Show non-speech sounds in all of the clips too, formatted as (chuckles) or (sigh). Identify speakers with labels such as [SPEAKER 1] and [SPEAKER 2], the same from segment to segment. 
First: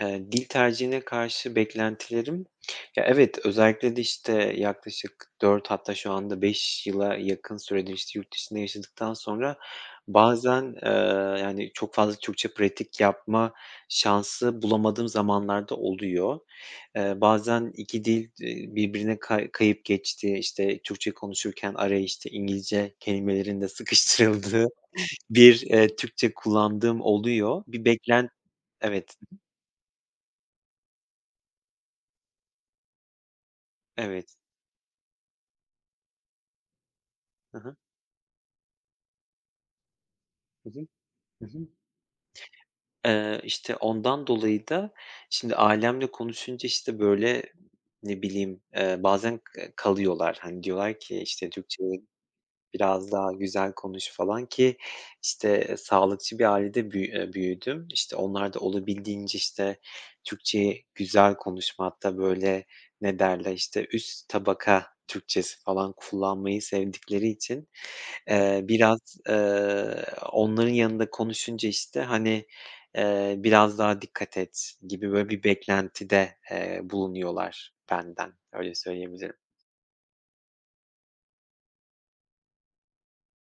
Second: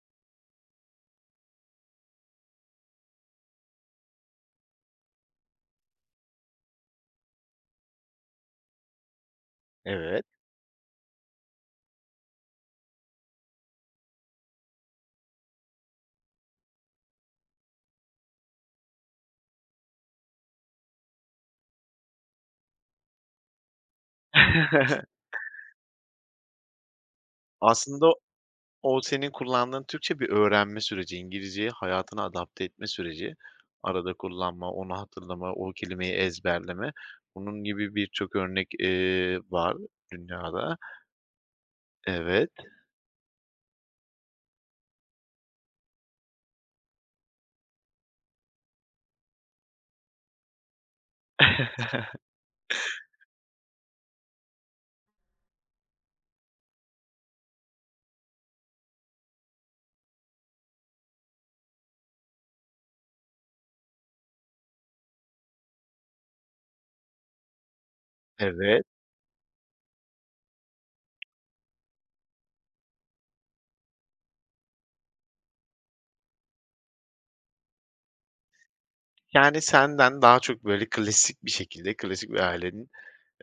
[SPEAKER 1] Eee, dil tercihine karşı beklentilerim, ya evet, özellikle de, işte, eee, yaklaşık 4 hatta şu anda 5 yıla yakın süredir, işte, yurt dışında yaşadıktan sonra
[SPEAKER 2] Evet.
[SPEAKER 1] bazen, eee, yani, çok fazla Türkçe pratik yapma şansı bulamadığım zamanlar da oluyor. Eee, bazen 2 dil, iii, birbirine ka kayıp geçtiği, işte, Türkçe konuşurken araya, işte, İngilizce kelimelerin de sıkıştırıldığı
[SPEAKER 2] (chuckles)
[SPEAKER 1] bir, eee, Türkçe kullandığım oluyor. Bir
[SPEAKER 2] Aslında
[SPEAKER 1] beklen
[SPEAKER 2] o
[SPEAKER 1] Evet,
[SPEAKER 2] senin kullandığın Türkçe, bir öğrenme süreci, İngilizceyi hayatına adapte etme süreci. Arada
[SPEAKER 1] Evet.
[SPEAKER 2] kullanma, onu hatırlama, o kelimeyi ezberleme,
[SPEAKER 1] Hı
[SPEAKER 2] bunun
[SPEAKER 1] hı.
[SPEAKER 2] gibi birçok örnek, eee, var
[SPEAKER 1] Hı
[SPEAKER 2] dünyada.
[SPEAKER 1] hı. Hı hı.
[SPEAKER 2] Evet.
[SPEAKER 1] Eee, işte, ondan dolayı da şimdi ailemle konuşunca, işte, böyle, ne bileyim, eee, bazen k kalıyorlar. Hani, diyorlar ki, işte, Türkçeyi
[SPEAKER 2] (chuckles)
[SPEAKER 1] biraz daha güzel konuş falan ki, işte sağlıkçı bir ailede büyü eee, büyüdüm. İşte, onlar da olabildiğince, işte, Türkçeyi güzel konuşmakta, böyle, ne derler, işte, üst tabaka Türkçesi falan kullanmayı sevdikleri için, eee,
[SPEAKER 2] Evet.
[SPEAKER 1] biraz, ııı, onların yanında konuşunca, işte, hani, eee, biraz daha dikkat et gibi, böyle, bir beklentide, eee, bulunuyorlar benden, öyle söyleyebilirim.
[SPEAKER 2] Yani, senden daha çok, böyle, klasik bir şekilde, klasik bir ailenin,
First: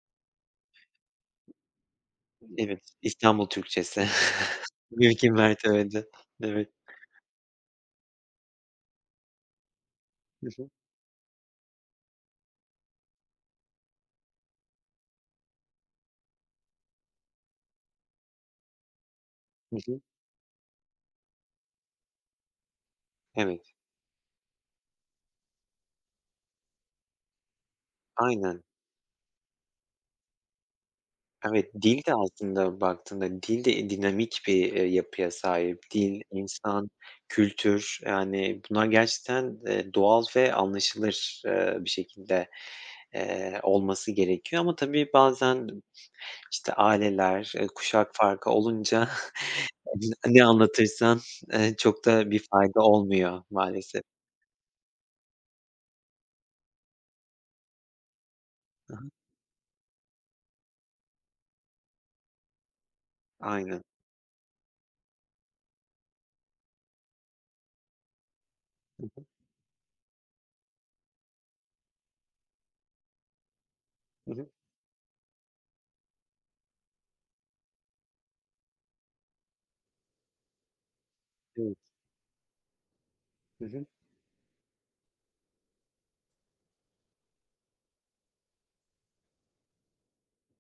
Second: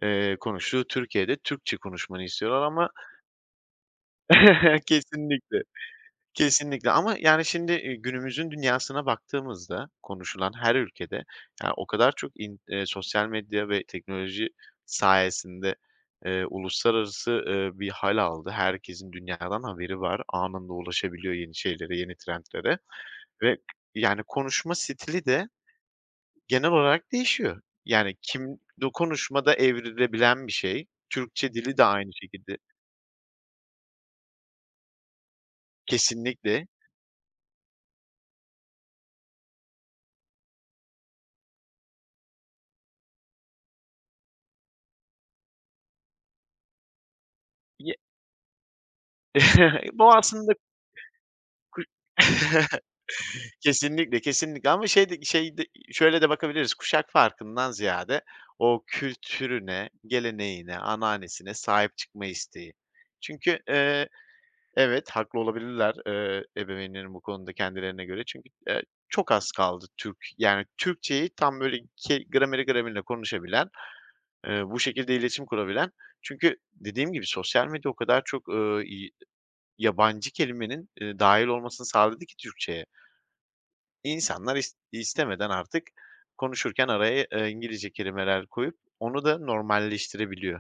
[SPEAKER 2] eee, konuştuğu Türkiye'de Türkçe konuşmanı istiyorlar
[SPEAKER 1] Evet,
[SPEAKER 2] ama
[SPEAKER 1] İstanbul Türkçesi. (chuckles)
[SPEAKER 2] (chuckles)
[SPEAKER 1] Mümkün
[SPEAKER 2] Kesinlikle,
[SPEAKER 1] mertebece. Evet.
[SPEAKER 2] kesinlikle ama yani, şimdi, iii, günümüzün dünyasına baktığımızda
[SPEAKER 1] Hı
[SPEAKER 2] konuşulan
[SPEAKER 1] hı.
[SPEAKER 2] her ülkede ya, o kadar çok in eee, sosyal medya ve teknoloji sayesinde, eee, uluslararası, ııı, bir hâl aldı. Herkesin dünyadan
[SPEAKER 1] Hı hı.
[SPEAKER 2] haberi var. Anında ulaşabiliyor yeni şeylere, yeni trendlere ve
[SPEAKER 1] Evet.
[SPEAKER 2] yani konuşma stili de genel olarak değişiyor, yani kim
[SPEAKER 1] Aynen.
[SPEAKER 2] du konuşmada evrilebilen bir şey. Türkçe
[SPEAKER 1] Evet,
[SPEAKER 2] dili de
[SPEAKER 1] dil
[SPEAKER 2] aynı
[SPEAKER 1] de
[SPEAKER 2] şekilde.
[SPEAKER 1] aslında baktığında dil de, iii, dinamik bir, eee, yapıya sahip. Dil,
[SPEAKER 2] Kesinlikle.
[SPEAKER 1] insan, kültür, yani, bunlar gerçekten, eee, doğal ve anlaşılır, eee, bir şekilde, eee, olması gerekiyor ama tabii bazen, işte, aileler, eee,
[SPEAKER 2] Ye
[SPEAKER 1] kuşak farkı olunca,
[SPEAKER 2] (chuckles)
[SPEAKER 1] (chuckles)
[SPEAKER 2] Bu
[SPEAKER 1] n ne
[SPEAKER 2] aslında
[SPEAKER 1] anlatırsan, eee,
[SPEAKER 2] ku
[SPEAKER 1] çok da bir fayda olmuyor
[SPEAKER 2] (chuckles)
[SPEAKER 1] maalesef.
[SPEAKER 2] Kesinlikle, kesinlikle ama şey de şey de, şöyle de bakabiliriz, kuşak farkından ziyade o
[SPEAKER 1] Hı hı.
[SPEAKER 2] kültürüne, geleneğine, ananesine sahip çıkma isteği. Çünkü,
[SPEAKER 1] Aynen.
[SPEAKER 2] eee, evet, haklı olabilirler, eee, ebeveynlerin bu konuda kendilerine göre çünkü, eee,
[SPEAKER 1] Hı hı.
[SPEAKER 2] çok az kaldı Türk, yani, Türkçeyi tam, böyle, ke grameri gramerine konuşabilen,
[SPEAKER 1] Hı hı.
[SPEAKER 2] eee, bu şekilde iletişim kurabilen çünkü dediğim gibi sosyal medya o kadar çok, ııı, i yabancı kelimenin, ııı, dâhil
[SPEAKER 1] Evet.
[SPEAKER 2] olmasını sağladı ki Türkçeye
[SPEAKER 1] Hı hı.
[SPEAKER 2] insanlar is istemeden artık konuşurken araya, eee, İngilizce kelimeler koyup, onu da normalleştirebiliyor.